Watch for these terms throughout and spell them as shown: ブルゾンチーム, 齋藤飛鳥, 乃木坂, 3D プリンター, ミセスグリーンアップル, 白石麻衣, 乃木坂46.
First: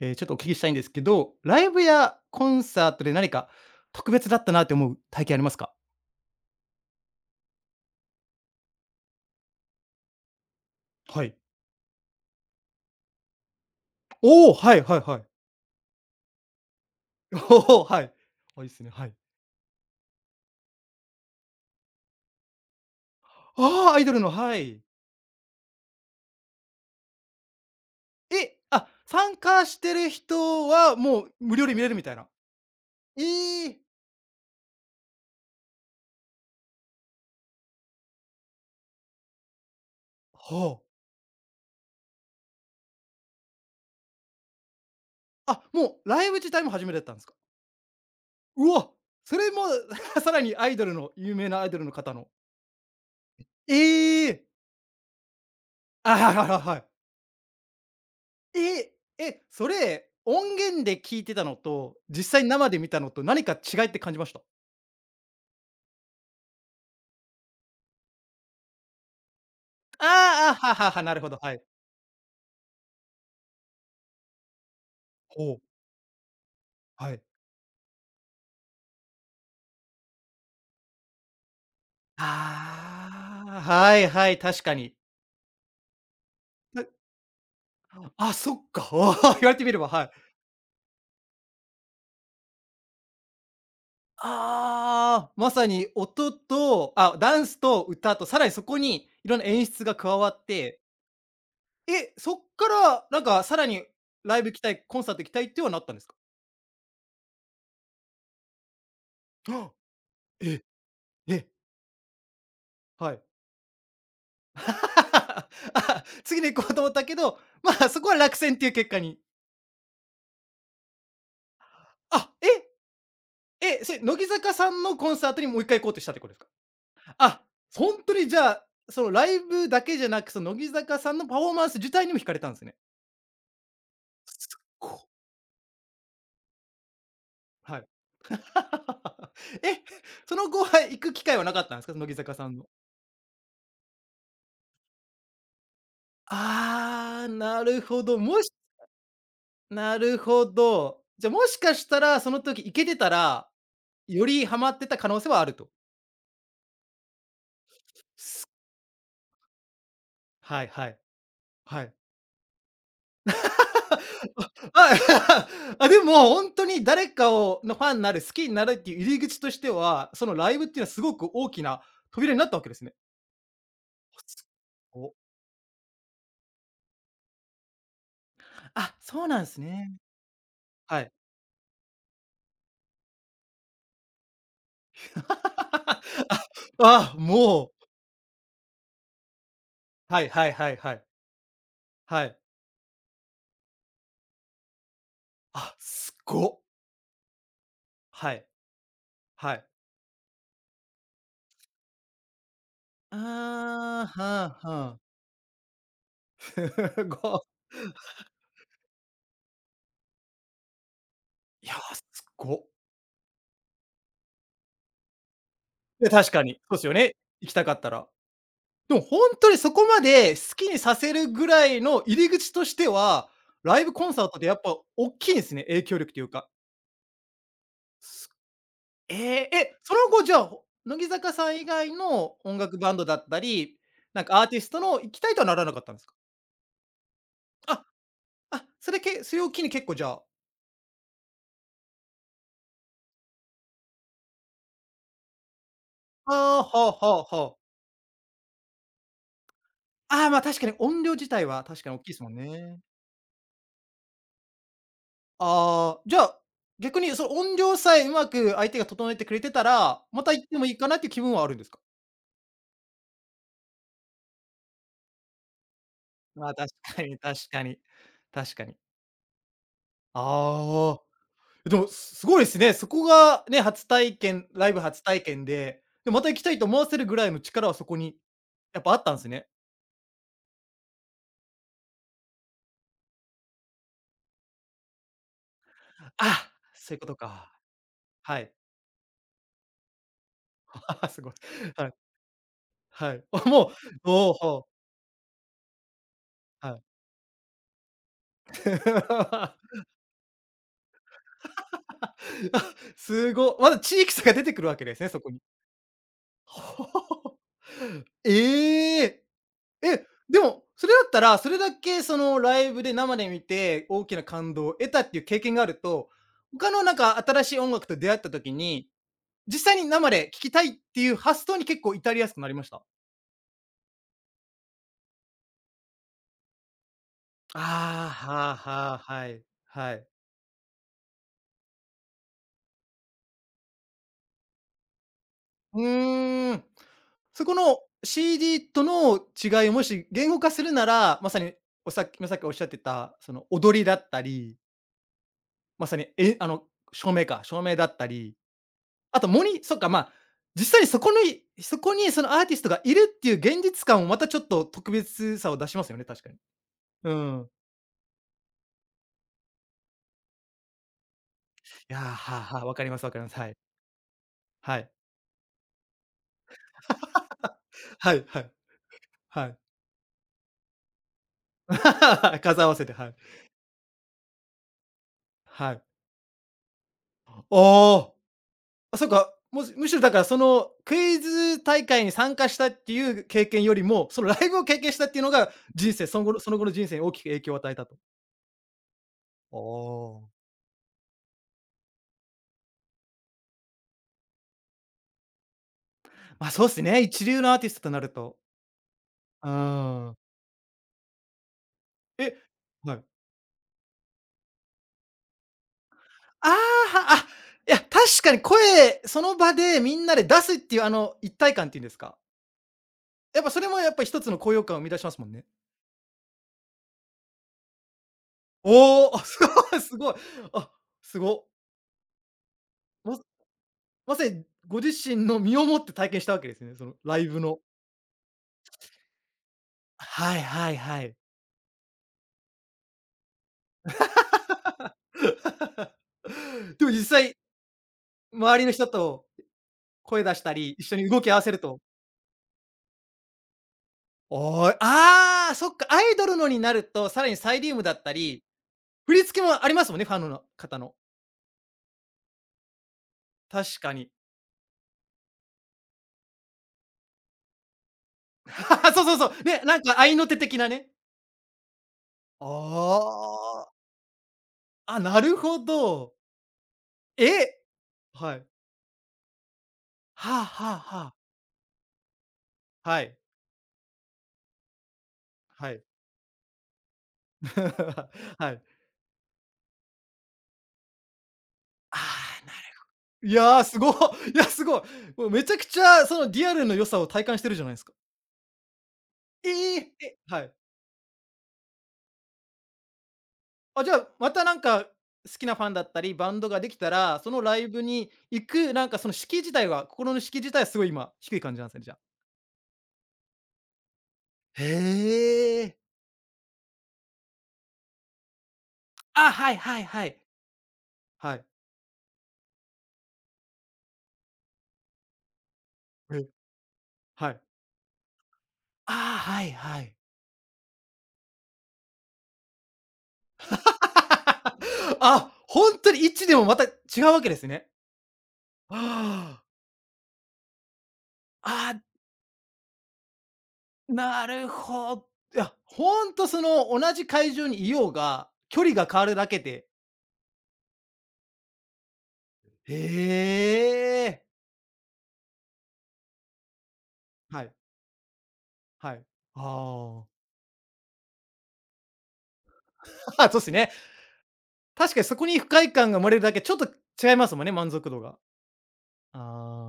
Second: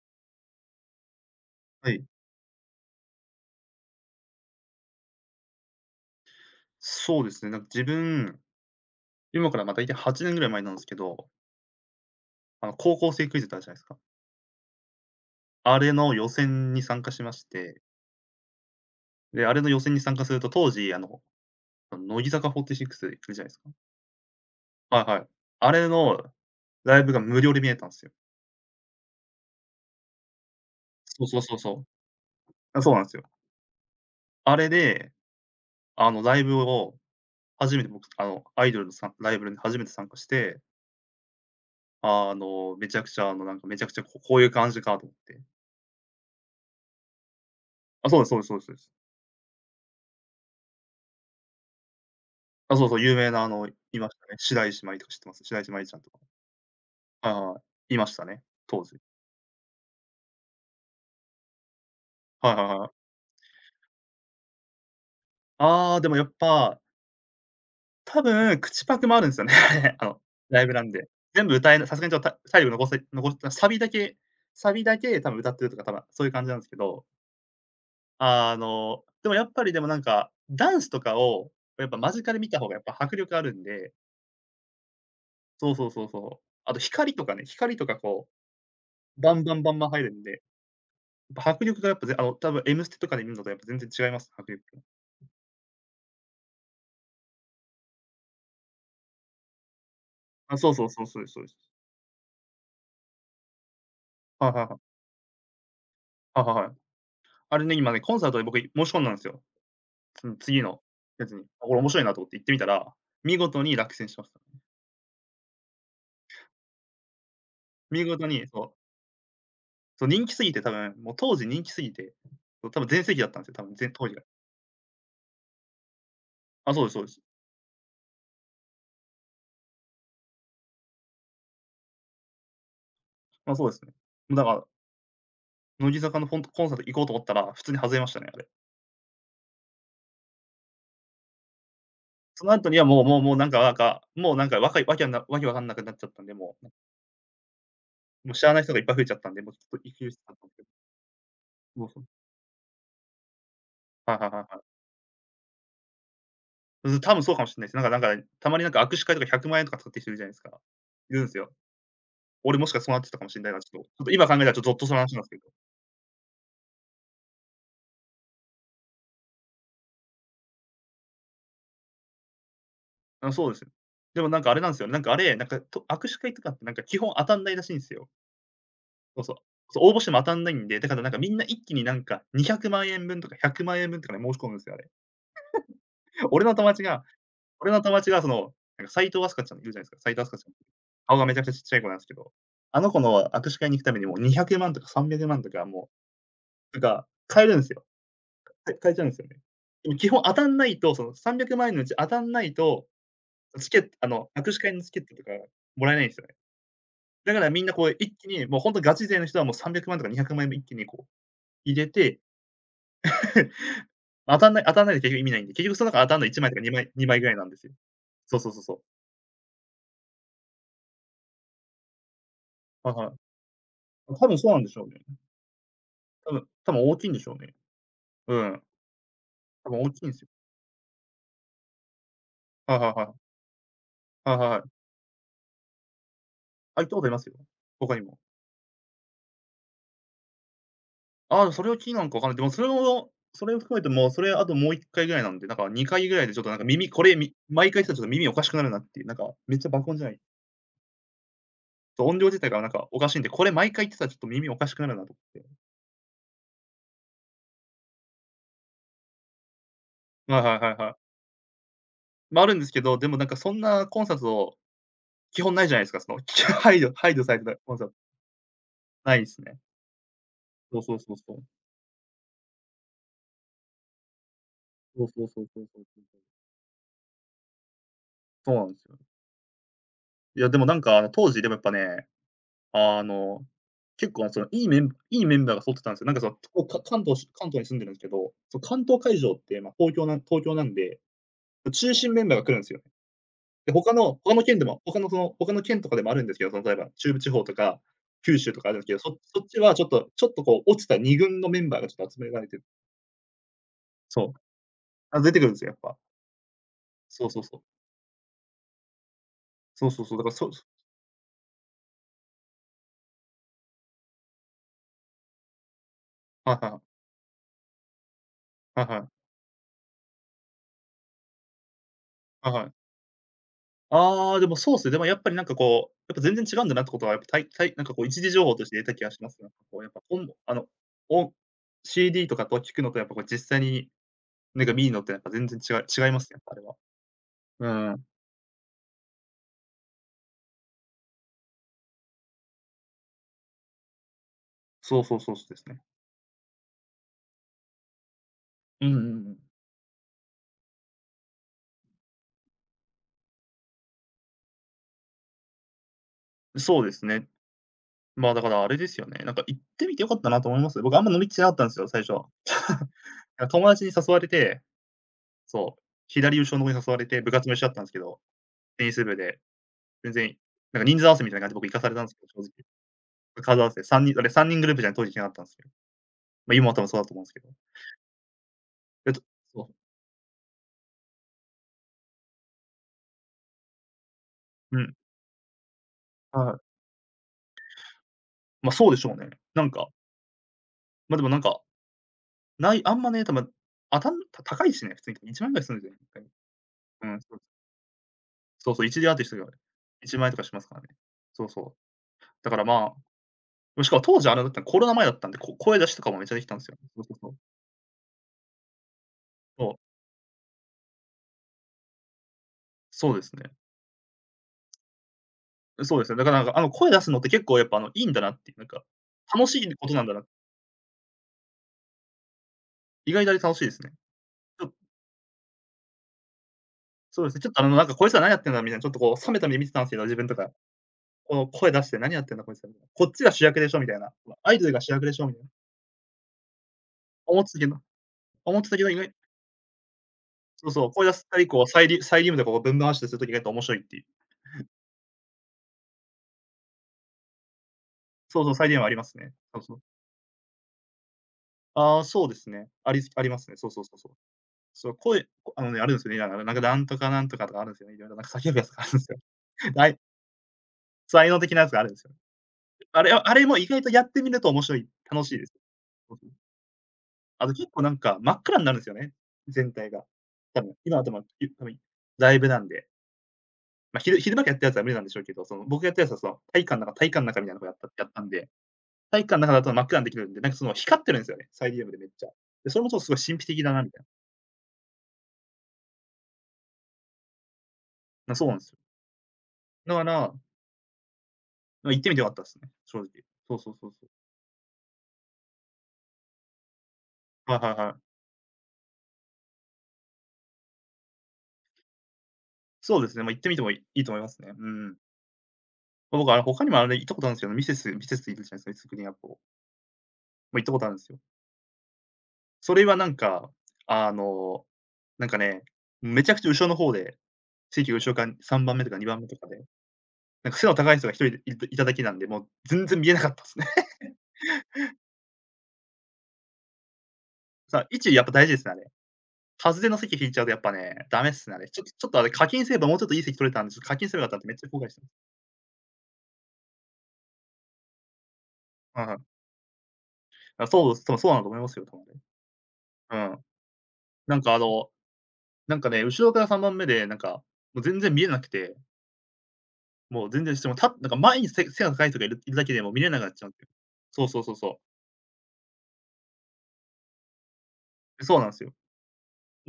ええ、ちょっとお聞きしたいんですけど、ライブはい、やコンサートで何か特別だったなって思う体験ありますか？そうですね。なんか自分、今からま、大体8年ぐらい前なんですけはど、い。高校生クイズってあるじゃないですか。おお、はいはいはい。あれの予選に参加しまし て、おお、はい。あ、いいっすね、はい。で、あれの予選に参加すると、当時、乃木坂46いるじゃないですか。ああ、アイドルの、はい。はいはい。あれのライブが無料で見えたんですよ。え、あ、参加してる人はもそううそうそ無う料そで見う。れるみたいな。あ、そうなんですよ。えーあれで、ライブを初めて僕、アイドルのライブに初めて参加して、はめちゃくちゃ、なんか、めちゃくちゃこういう感じかと思って。あ。あ、もうライブ自体も初めてだったんですか？あ、そうですそうですそううです。わ、それも さらにアイドルの有名なアイドルの方の。あ、そうそう、有名ないましたえね。えー。白石麻衣とか知ってます？白石麻衣ちゃんとあ、か。はいはいはいはい。はいはいはい。いましたね、当え、時。それ、音源で聞いてたのと、実際はいは生いでは見たい。のと何か違いって感じました？ああ、でもやっぱ、多分口パクもあるんですよね、あれ、ああ、ライあ、ブはなんはは、で。なるほど、全は部い。歌えなさすがにちょっと、体力残したサビだけ多分歌ほっう、てるとか、多分そういう感じなんですけど、はい。でもやっぱりでもなんか、ダンスとかをやっぱ間近で見た方がやっぱ迫力ああるあ、んで、はいはい、確かに。そうそうそうそう。あとな光とかね、光とかこあ、そっか、ああ、う、バン言わバれンてバみれンバば、ン入はい。るんで迫力がやっぱぜあの、多分エムステとかで見るのとやっぱ全然違います、迫力が。ああ、まさに音と、あ、ダンスと歌と、さらにそこにいろんな演出が加わっあ、そうて、そうそう、そうですそうです。え、そっからなんかさらにライはブい行きはいたはい、コい。ンサート行きたいってはなったんですか？はいはいはい。あれね、今ね、コンサートで僕申し込んだんすよ。はあ、その次え、のやつに。え、あ、これ面白いなと思って行ってみたら、はい。見事に落選しました。あ、次の行こうと思ったけど、まあ、そ見こは事落に、選っていうそう、結果に。そう、人気すぎて多分、もう当時人気すぎて、あ、え、そう、多分全盛期だったんすよ、多分、それ当時乃が。木坂さんのコンサートにもう一回行こうとしたってことですか？あ、そうですそうです。あ、ほんとにじゃあ、そのライブだけじゃなく、その乃木坂さんのパフォーマンス自体にも惹かれたんですね。あ、そうですね。もうだすから、ご。乃木坂のフォントコンサート行こうと思ったら、普通にはい。外れましたね、あれ。え、その後は行く機会はなかったんですか？乃木坂そさのんの。後にはもうもうなんかわかいわけわなわけわかんなくなっちゃったんで、もう。ああ、なるほど。もう知らない人がいっぱい増えちゃったんで、もうちょっとな息苦しるかったほんですけど、ど。じゃ、もしかそしうそたう。らその時行けてたら、はいよはいはいりはハマっい。てた可能性はあると。うん、多分そうかもしんないです。たまになんか握手会とか100万円とか使ってる人いるじゃないですか。はいはい。いるんすよ。はい。俺もしかそうなってたかもしんないな、ちょっと。ちょっと今考えたらちょっとぞっとする話なんすけど。あ あ、でも本当に誰かをのファンになる、好きになるっていう入り口としては、そのライブっていうのはすごく大きな扉になったわけですね。あ、そうです。でもなんすかあれなんすよ、なんかご。あれ、なんか、握手会とかってなんか基本当たんないらしいんすよ。あ、そうそうそう。なんですそう、応ね。募しても当たんないんで、だかはらなんい。かみんな一気になんか200万円分とか100万円分とかで申し込むんすよ、あれ。俺の友達があ、あ、俺ものう、友達がその、なんか齋藤飛鳥ちゃんいるじゃないですか、齋は藤い飛鳥ちはゃいん。はいはい。顔がめちゃくちゃちっちゃい子なんですけはど、い。あの子の握手会に行くためにもう200万とか300万とか、あ、もすごっ。う、なんか買えるんですよ。はい、買えちゃうんですよね。はい。でも基本当たんないと、その300万円のうち当たんないと、あチケットあ、はあ握手は会のチケあ。ットとかもらえないんですよね。すだごっ。からみんなこう一気に、もうほんとガチ勢の人はもう300万とか200万円も一気にこういや、入れすて、ごっ。当たんない当たんないで結局意味ないんで、結局その中い当や、たんの確1か枚に、とそか2うです枚よ2ね、枚ぐらいなん行きでたすかよ。ったら。そうそうそうそう。でもほんとにそこまで好きにさせるぐらいの入り口としてはいはは、い。ライブコンサ多ー分トってそうやなっんでしぱょうね。大きいんですね、影響力という多分か。多分大きいんでしょうね。す、うん。ええ、多え、分大そきいのんです後よ。じゃあ、乃木坂さん以外の音は楽いはバいンはドい。はだったり、なんいはいかアーテはィストい。の行きたいとはならなかったんですか？あ、行ったことありますよ。あ、他にも。あ、それを機に結構じゃあ、ああ、それを機になんかわかんない。でもそれも、それを含めてもう、それあともう1回ぐらいなんで、なんか2回ぐらいあでちょっとなんかあ、は耳、あはこれ、あはあ。毎回言ってたらちょっと耳おかしくなるなっていう、なんかめっちゃ爆音じゃない、ああ、ま、確かに音量自体は確かに大きいで音す量もん自体がなんね。かおかしいんで、これ毎回言ってたらちょっと耳おかしくなるなと思って。ああ、じゃあ、逆にその音量さえうまく相手が整えてくれてたら、またはい行っはていもはいいいかはい。なっていう気分はあるんですか？ま、あるんですけど、でもなんかそんなコンサート、基本ないじゃないですか、その、まあ、配慮配慮されて確たかコンに。サート、確かに。ないですね。そうそあうそうそう。あ、でも、すごいですね。そこがね、初そう体そうそ験うそうそで、うそうで、そう。また行きたいと思わせるぐらいの力はそこにそうなんでやっすぱあよ。ったんすね。いや、でもなんか、当時でもやっぱねあの、結構そのいいメンバーが揃ってたんですよ。なんかその、あ、こう、かそういう関こと東し関か。東に住んでるんですけど、はい。その関東会場って、ま、東京なん あで、あすごい。は中い、心メンバーが来るんすよね。はい。あ、もで、他う、のお他お、の県ほでう、も他のその、他の県とかでもあるんですけど、そのは例えい。ば中部地方とか九州とかあるんですけど、そっちはちょっ とちょっとこう落ちた2軍のメンバーがちょっと集められて、あ、すご。まだ地域差そがう、出てくるわけですね、あ、そこ出に。てくるんですよ、やっぱ。ほそうお、そうそう。ええ！そうそえ、うそう、だから、でそう、も、それだったら、それだけそのライブで生で見て、大きな感動を得たっていう経験があると、はい他はのなんい。か新しい音楽と出会った時はいに、はい。実際に生で聴きたいっていう発想に結構至りやすくなはいりまはしい。た？あああ、でもそうっすね。でもやっぱりなんかこう、やっぱ全然違うんだなってことは、やっぱたいたいなんかこうあ、一時情は報あとして得たはあ、気がしはます。い、なんかこうやっはぱい。本もお CD とかと聞くのとやっぱこう実際になんか見るのってやっぱ全然違うい違いますね、やっぱーあれん。そこの は。うん。CD との違いをもし言語化するなら、まさにさっきおっしゃってた、その踊りだったり、そうそうそう、そうですね。まさに、えあの、照明だったり、うんうんうあと、ん。そっか、まあ、実際にそこにそのアーティストがいるっていう現実感をまたちょっと特別さを出しますよね、確かに。そうですうね。ん。まあ、だからあれですよね。なんか行ってみて良かったなと思います。僕あんま乗り気じゃなかったんですよ、いや、最初。はあはあ、わかりますわかります。なはんかい。友達に誘われて、はい。そう、左後ろの子に誘われて部活も一緒だったんですけはど、いはい。テニス部で、はい。全然、なんか人数合わせみたいな感じで僕行かされたんですけ ど、正数合わ直。せて、はい。数合わせ、3人あれ、3人グループじゃないと当時なかったんですよ。はい。ま、今は多分そうだと思うんですけど。ああ、そっえとか、そう。むしろだからそのクイズ大会に参加したっていう経験よりも、そのライブをう経験ん。したっていうのが、人生はその後のい。人生に大きく影響を与えたと。ま、そうでしょうね。おなんか、お。ま、でもなんか、ない、あんまね、多分、あたんた高いしね、普通に1万円ぐらいするんですよね、いっかいに、ま、そうですね、うん、一そう。流のアーティストとなると。そうそう、1D アーティストうがん。1万円とかしますからね。そうそう。え、だからまはい。あ、しかも当時あれだったコロナ前だったんで、声出しとかもめっちゃできああ、たんですよ。そうそうはあ、そう。いや、確かに声、その場そう、でみんなで出すっていう、あの、一体感っていうんですか。そうですやっね。ぱそれもやっぱ一つの高揚感を生み出しますもんね。そうですね。だからなんか、声出すのって結構やっぱいいんだなっていう、なんか、おお、あ、す楽しごいい ことすなんごだい。な、あ、すご。意ま外とあれ楽しいですね。まさにちょご自身の身をもって体験したわけですね、そのラそうイですね、ブちょっとの。こいつら何やってんだみたいな、ちょっとこう冷めた目で見てたんですけど、自分とはいか。はいはい。この声出して何やってんだこいつらみたいな。こっちが主役でしょみたいな。アイドルが主役でしょみたいな。でも実際、思ってたけど思周っりてのたけ人ど、意外と声出したそうり、一そう、緒声に出動しき合たわりせるこうと、サイリウムとかをぶん回したりするときが意外と面白いっていう。おーい、ああ、そっか、アイドルのになると、さらにサイリウムだったそうり、そう、サイリウムありま振すりね。付けそうもありそう。ますもんね、ファンの方の。ああ、そうですね。ありますね。そう確そうそかうそに。う。そう、声、あのね、あるんですよね。なんかなんとかなんとかとかあるんですよね。いろいろなんか叫ぶやつがあるん でそうすそよ。うそう。ね、なんはかい、合いの手的なね。才能的なやつがあるんですよ。ああれも意外とやってみると面白い、あ、あ、な楽しいるです。ほど。そうそう。あとえ、結構なんか真はっい。暗になるんですよね、全体が。はあ多分、はあは今は多あ。分、ゆ多分ライブなんで、はい。ま、昼間からやったやつは無理なんでしょうけど、そのは僕い。がやったやつはその体育館の中みたいなとこやったん で、はい。体育館の中だと真っ暗にできるんで、なんかその光ってるんですよね、サイリウムあでめっちゃ。あ、で、それもちょっとすごいい神秘や的ー、だすなみごたいな。い。いや、すごい。もうめちゃくちゃ、そのリアルの良さを体感してるじゃないですか。な、そうなんですよ。えだえ、かえ、ら、はい。ま、行ってみて良かったですね、正直。そうそうあ、そじうゃそあ、う。またなんか、好きなファンだったり、バンドができたら、そのはラいはイいブはい。に行く、なんかその敷居自体は心の敷居自体はすごい今、低い感じなんですね、じゃあ。そうですね、ま、行ってみてもいいいと思いますね。へうん。え。僕あの、他にもあれ行ったことあるんですけど、ミセスいるじゃないですか、ミセスグリーンアップあ、ル。はいはいはい。ま、行ったことあるんですよ。はい。それはなんか、あの、なんかね、めちゃくちゃ後ろの方で、はい。席が後ろから3番目とああ、か2番目とはかいで、はい。なんか背の高い人が1人でいただけなんで、もう全然見えなかったっすね。あ、ほんとに1でもまた違うわけですね。さあ、位置やっぱ大事ですね、あれ。ああ。外れの席引いちゃうとやっぱね、ダメっすね、あれ。あ、ちょっとあれ課金すればもうちょっといい席取れたんで、ちょっと課金すればなよかったってるめっちゃ後悔しほてど。ます。いや、ほんとその同じ会場にいようが、距離が変うわんうるん。だけで、あ、そうそう、そうなんだと思いますよ、多分ね。へうん。え。なんかあの、なんかね、後ろから3番目で、なんはか、い、もう全然見えなくて、はい。あもう全然しても、た前に背が高い人がいるだけでもう見れなくなあ。っそうっちゃうすんすよ。ね。そうそうそうそう。確かにそこに不快感が生まれるだけ、ちょっと違いますもんね、満足度が。そうなんですよ。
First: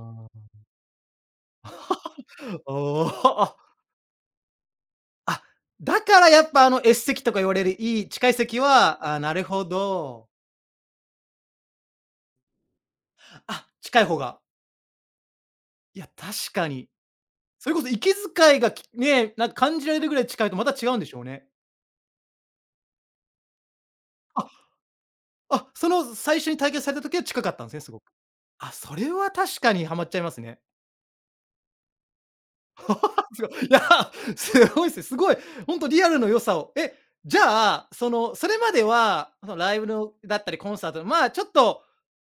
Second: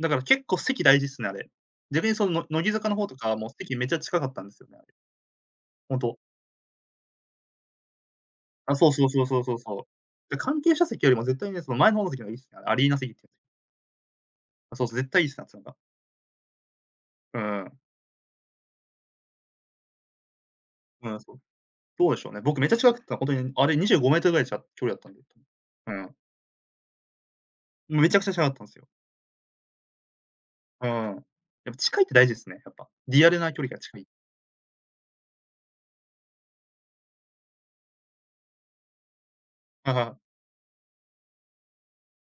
だから結あ。構席大事っすね、あれ。逆にその、乃 木坂の方おー、とかはもうあ、席めっちゃ近かったんですよね、あれ。あ、ほんだと。からやっぱあの S 席とか言われるいい近い席あ、そうそは、うああ、そうなそうるそうほそう。ど。で、関係者席よりも絶対ね、その前の方の席のがいいっすね、アリーナ席っていう。あ、近い方が。あ、そうそう、絶対いいっすね、あっが。いや、確かに。うそれん。こそ息遣いが、ね、なんか感じられるぐらい近いとまた違うんでうしん、ょうそう。ね。どうでしょうね。僕めっちゃ近くて、ほんとにあれ25メートルぐらいあ、ちゃ距離だったんで。あ、そうん。の最初に体験された時は近かったんですね、すもごうく。めちゃくちゃ近かったんあ、すよ。それは確かにハマっちゃいますね。うん。やっぱ近いって大事ですね、やっぱ。リアルすごな距い。い離がや、近い。すごいっすね。すごい、ほんとリアルの良さを。え、じゃあ、その、それまでは、そのライブはいのはだったりコンサートの、まあ、ちょっと、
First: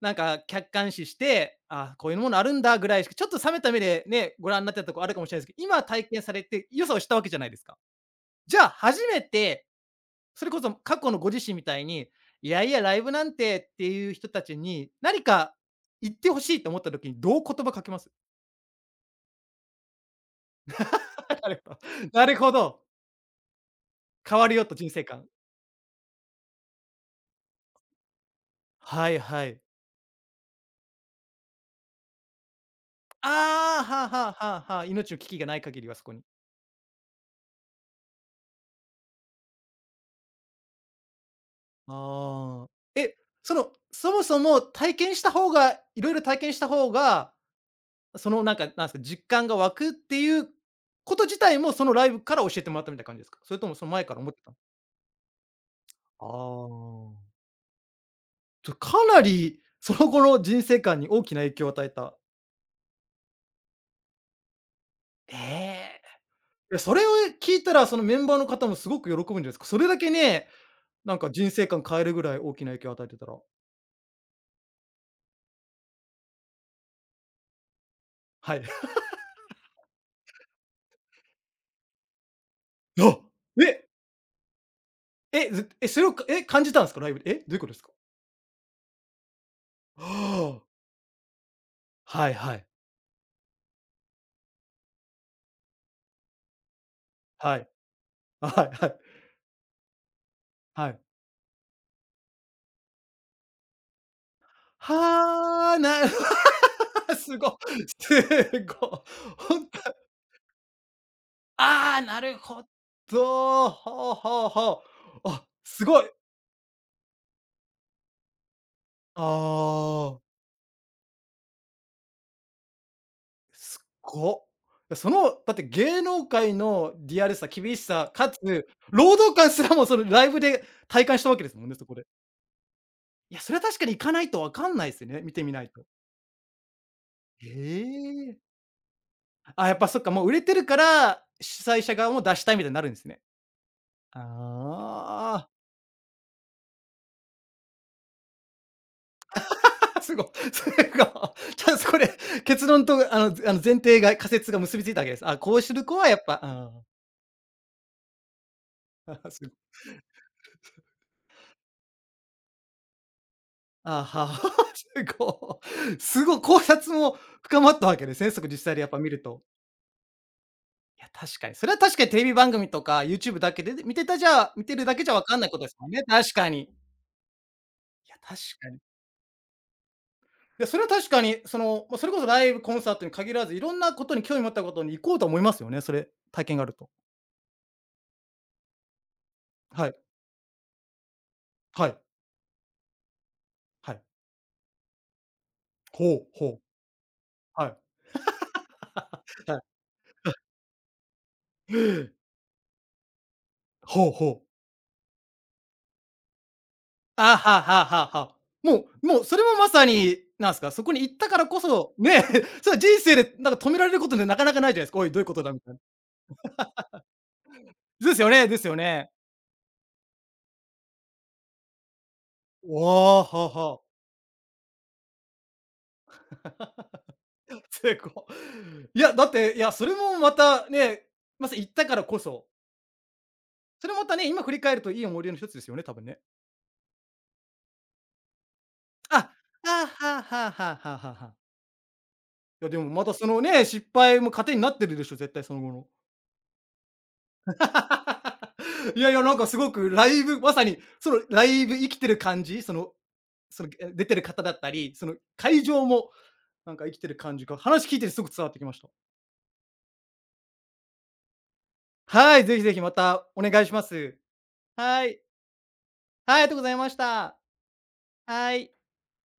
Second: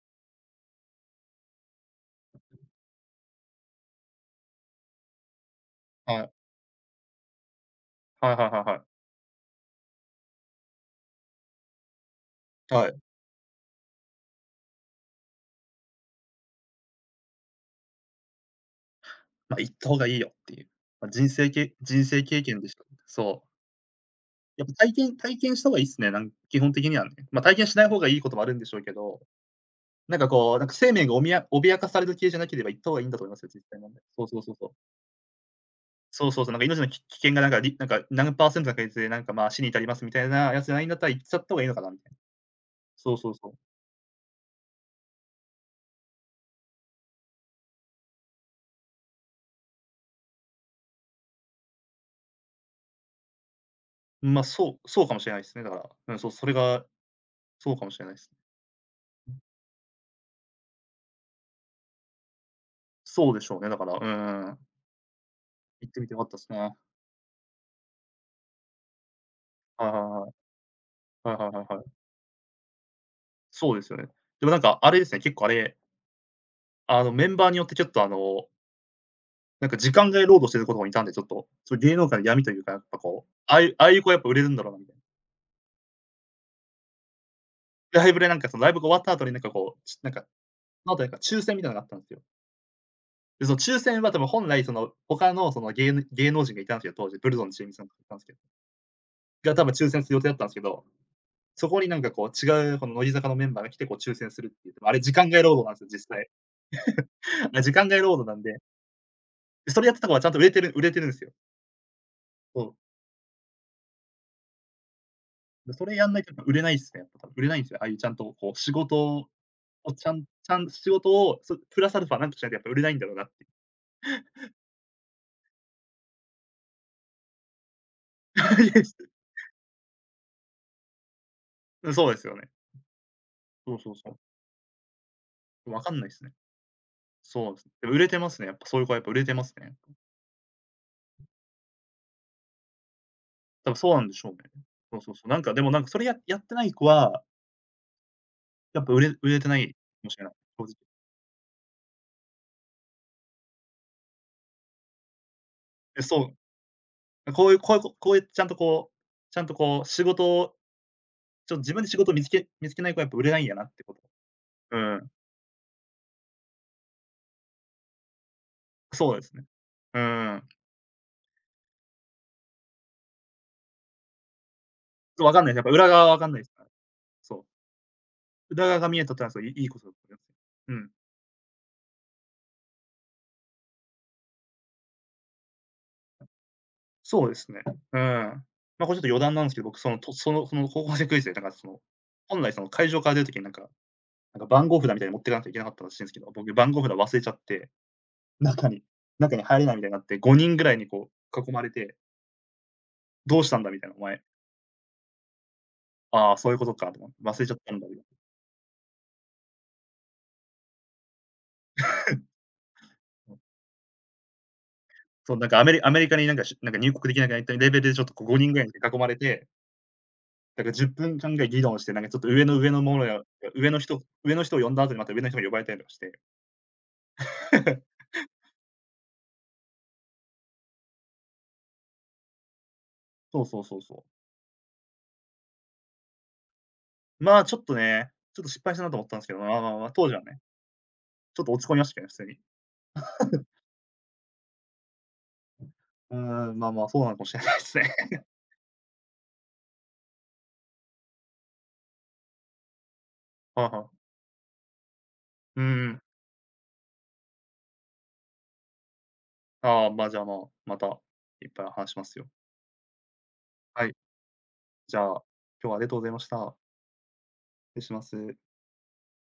なんか客観視して、あ、こういうものあるんだぐらいしか、ちょっと冷めた目でね、ご覧になってたとこあるかもしれないですけど、今体いはい。験はい。されて良さを知ったわけじゃないですか。はいはいじはゃいあ、はい。初めて、それこそ過去のご自身みたいに、いやいや、はラい。イブなんてっていう人たちに、何か言ってほしいと思った時に、どう言葉かけます？ま、行った方がいいよっていう。ま、なるほど、人生なる経ほ験でしど。た。そう。変わるやよっぱと人体生験観。体験した方がいいっすね、基本的にはね。ま、体験しない方がいいこともあるんでしょうけはいど、はい。なんかこう、なんか生命がおみや脅かされる系じゃなければ行った方がいいんだと思いますよ、絶対ああ、なんで。はあそうはあそうそうはそう。あはあ、命の危機がない限りはそこに。そうそうそう、なんか命のき危険がなんかりなんか何パーセントの確率でなんか、まあ、死に至りますみたいなやつじゃないんだったら行っちゃった方がいいのかなみたいな。ああ。そえ、うそうそう。その、そもそも体験した方がいろいろ体験した方が、そのなんか、なんですか、実感が湧くっていうこと自体も、そのライブから教えてもらったみたいな感じですか？それともその前から思ってま、た。そうそうかもしれないですね、だから。うん、あそう、それがあ。そうかもしれないですね。と、かなりその後の人生観に大きな影響を与えた。そうでしょうね、だから、うんうん。え行ってえ。みて良かったっすね。いや、それを聞いたら、そのメンバーの方もすごく喜ぶんじゃないですか。そはれいだはいけはい。ね、なんかはいは人いは生いは観変い。えるぐらい大きな影響を与えてたら。そうですよね。でもなんかあれですね、結構あれ、あのメンバーによってちょっとはい。なんか時間外労働してる子とかもいたんで、ちょっと、そう芸能界の闇というか、やっぱあ、こう、ああいうあえ、あいう子はやっぱ売れるんだろうなみたいえ、ずえ、それを、感じたんすか？ライブで。え、どういうことですか？な。ライブでなんかそのライブが終わった後になんかこう、あなんか、あ。その後なんか抽選みたいなのがあったんですよ。はいはい。で、その抽選は多分本来その他のその芸能人がいたんですよ、当時、ブルゾンはチーい。ムさんといたんですけど、はいはい。が多分抽選する予定だったんですけど、はい。そこになんかこう違うこの乃木坂のメンバーが来てこう抽選するっていう、あれ時間外労働なんはであ、すよ、な 実際。すご、あ時間外労す働なんで、ご。ほん、それやってた子はちゃんと売れてるんですよ。ああ、なるそほう。ど。ほうほうほう。あ、で、そすれごやい。んないとやっぱ売れないっすね、やっぱ多分売れないんですよ。ああいうちゃんとこう仕あ事おちゃあ、んちゃん仕事を、プラスアルファなんとしないとやっぱ売れないんだろうなって。すっご。その、だって芸能界のリアルさ、厳しさ、かつ 労働感すらもそのライブで体感したわけですもんね、そうん、こで。そうですよね。いや、それはそ確うかそにう行かそないとわかんないですよね、見てみなう。いわと。かんないすね。そうです。でも売れてまえすえ。ね。やっぱそういう子はやっぱ売れてますあ、ね。やっぱそっか、もう売れてるから、主催者側も出したいみたいになるんですね。多分そうなんでしょうね。そうそうそう。なんああ。かでもなんかそれやってない子は、やっぱ売れてないかもすしれごい。ない、正そ直。れが、ちゃんとこれ、結論と前提が仮説が結びついたわけです。あ、こうする子え、はやっそぱうん。う。こういうこういうここういうちゃんとこう、あ ちゃんす、とこう仕事を、自分で仕事を見つけない子はやっぱ売れないんやなってこと。あ、は、うすん、ごい、すごい考察も深まったわけですね、そこ実際にやっぱ見そうるですと。ね。うん。いや、確かに。それは確かにテレビ番組とか YouTube だけで見てるだけじゃわわかんかんないない、こやっとでぱす裏もんね、側はわかん確ないかすから。に。そう。いや、確裏かに。側が見えたってのは、そう、いいいことだと思います。いや、うそれはん。確かに、その、ま、それこそライブ、コンサートに限らず、いろんなことに興味持ったことに行こうと思いますよね、それ、体験があると。そうですね。うん。ま、これちょっと余談なんですけど、僕はそい、の、そのその高校生クイズで、なんかその、はい、本来その会場から出る時になんかはい。番号札みたいに持ってかなきゃいけなかったらしいんですほけう、ど、僕ほう、番号札忘れちゃっはて、い。中に中に は入れないい。みたいになって、5人ぐらいにこう囲まれて、「どうしたんだ？」みたいな、「おほう前、ほう。ああ、そういうことか」と思って、あ「忘れちゃはっあたんはあだ」みたいはあはあ。もうそれもまさに、なんすか、そこに行ったからこそ、ね。それは人生でな。なんか止められることってなかなかないじゃないですか。おい、どういうそこう、となんだかみたいな。アメリカになんかなんか入国できなくないっていうレベルでちょっとですこうよ5ね、人でぐらすいによ囲まね。れてだから10分間ぐらい議論して、なんかちょっと上わのものあ、や、はあはあ。上の人を呼んだ後にまた上の人が呼ばれたりとかして。成 功。いや、だって、いや、それもまたね、まさに行ったからこそ、そうそうそうそれそまたう。ね、今振り返るといい思い出の一つですよね、多分ね。まあ、ちょっとね、ちょっと失敗したなと思ったあ、んですけど、まああまあまあ、はあ、当時はあね、はあはあはあはあはあ。ちょっと落ち込みましたけどね、普通に。いやでもまたそのね、失敗も糧になってるでしょ、絶対その後の。うーん、まあまあ、そうなのかもしれないですね。いやいや、なんかすごくライブ、まさに、そのライブ生きてる感じ、その、そはのあはあ。出てる方だったり、そのう会場ん。もなんか生きてる感じが、話聞いててすごく伝わってきました。ああ、まあ、じゃあ、まあ、またいっぱい話しますよ。はい、ぜひぜひまたお願いしまはい、す。じゃあ、はい。今日はありがとうございましはい、ありがた。とうございました。失礼します。はい。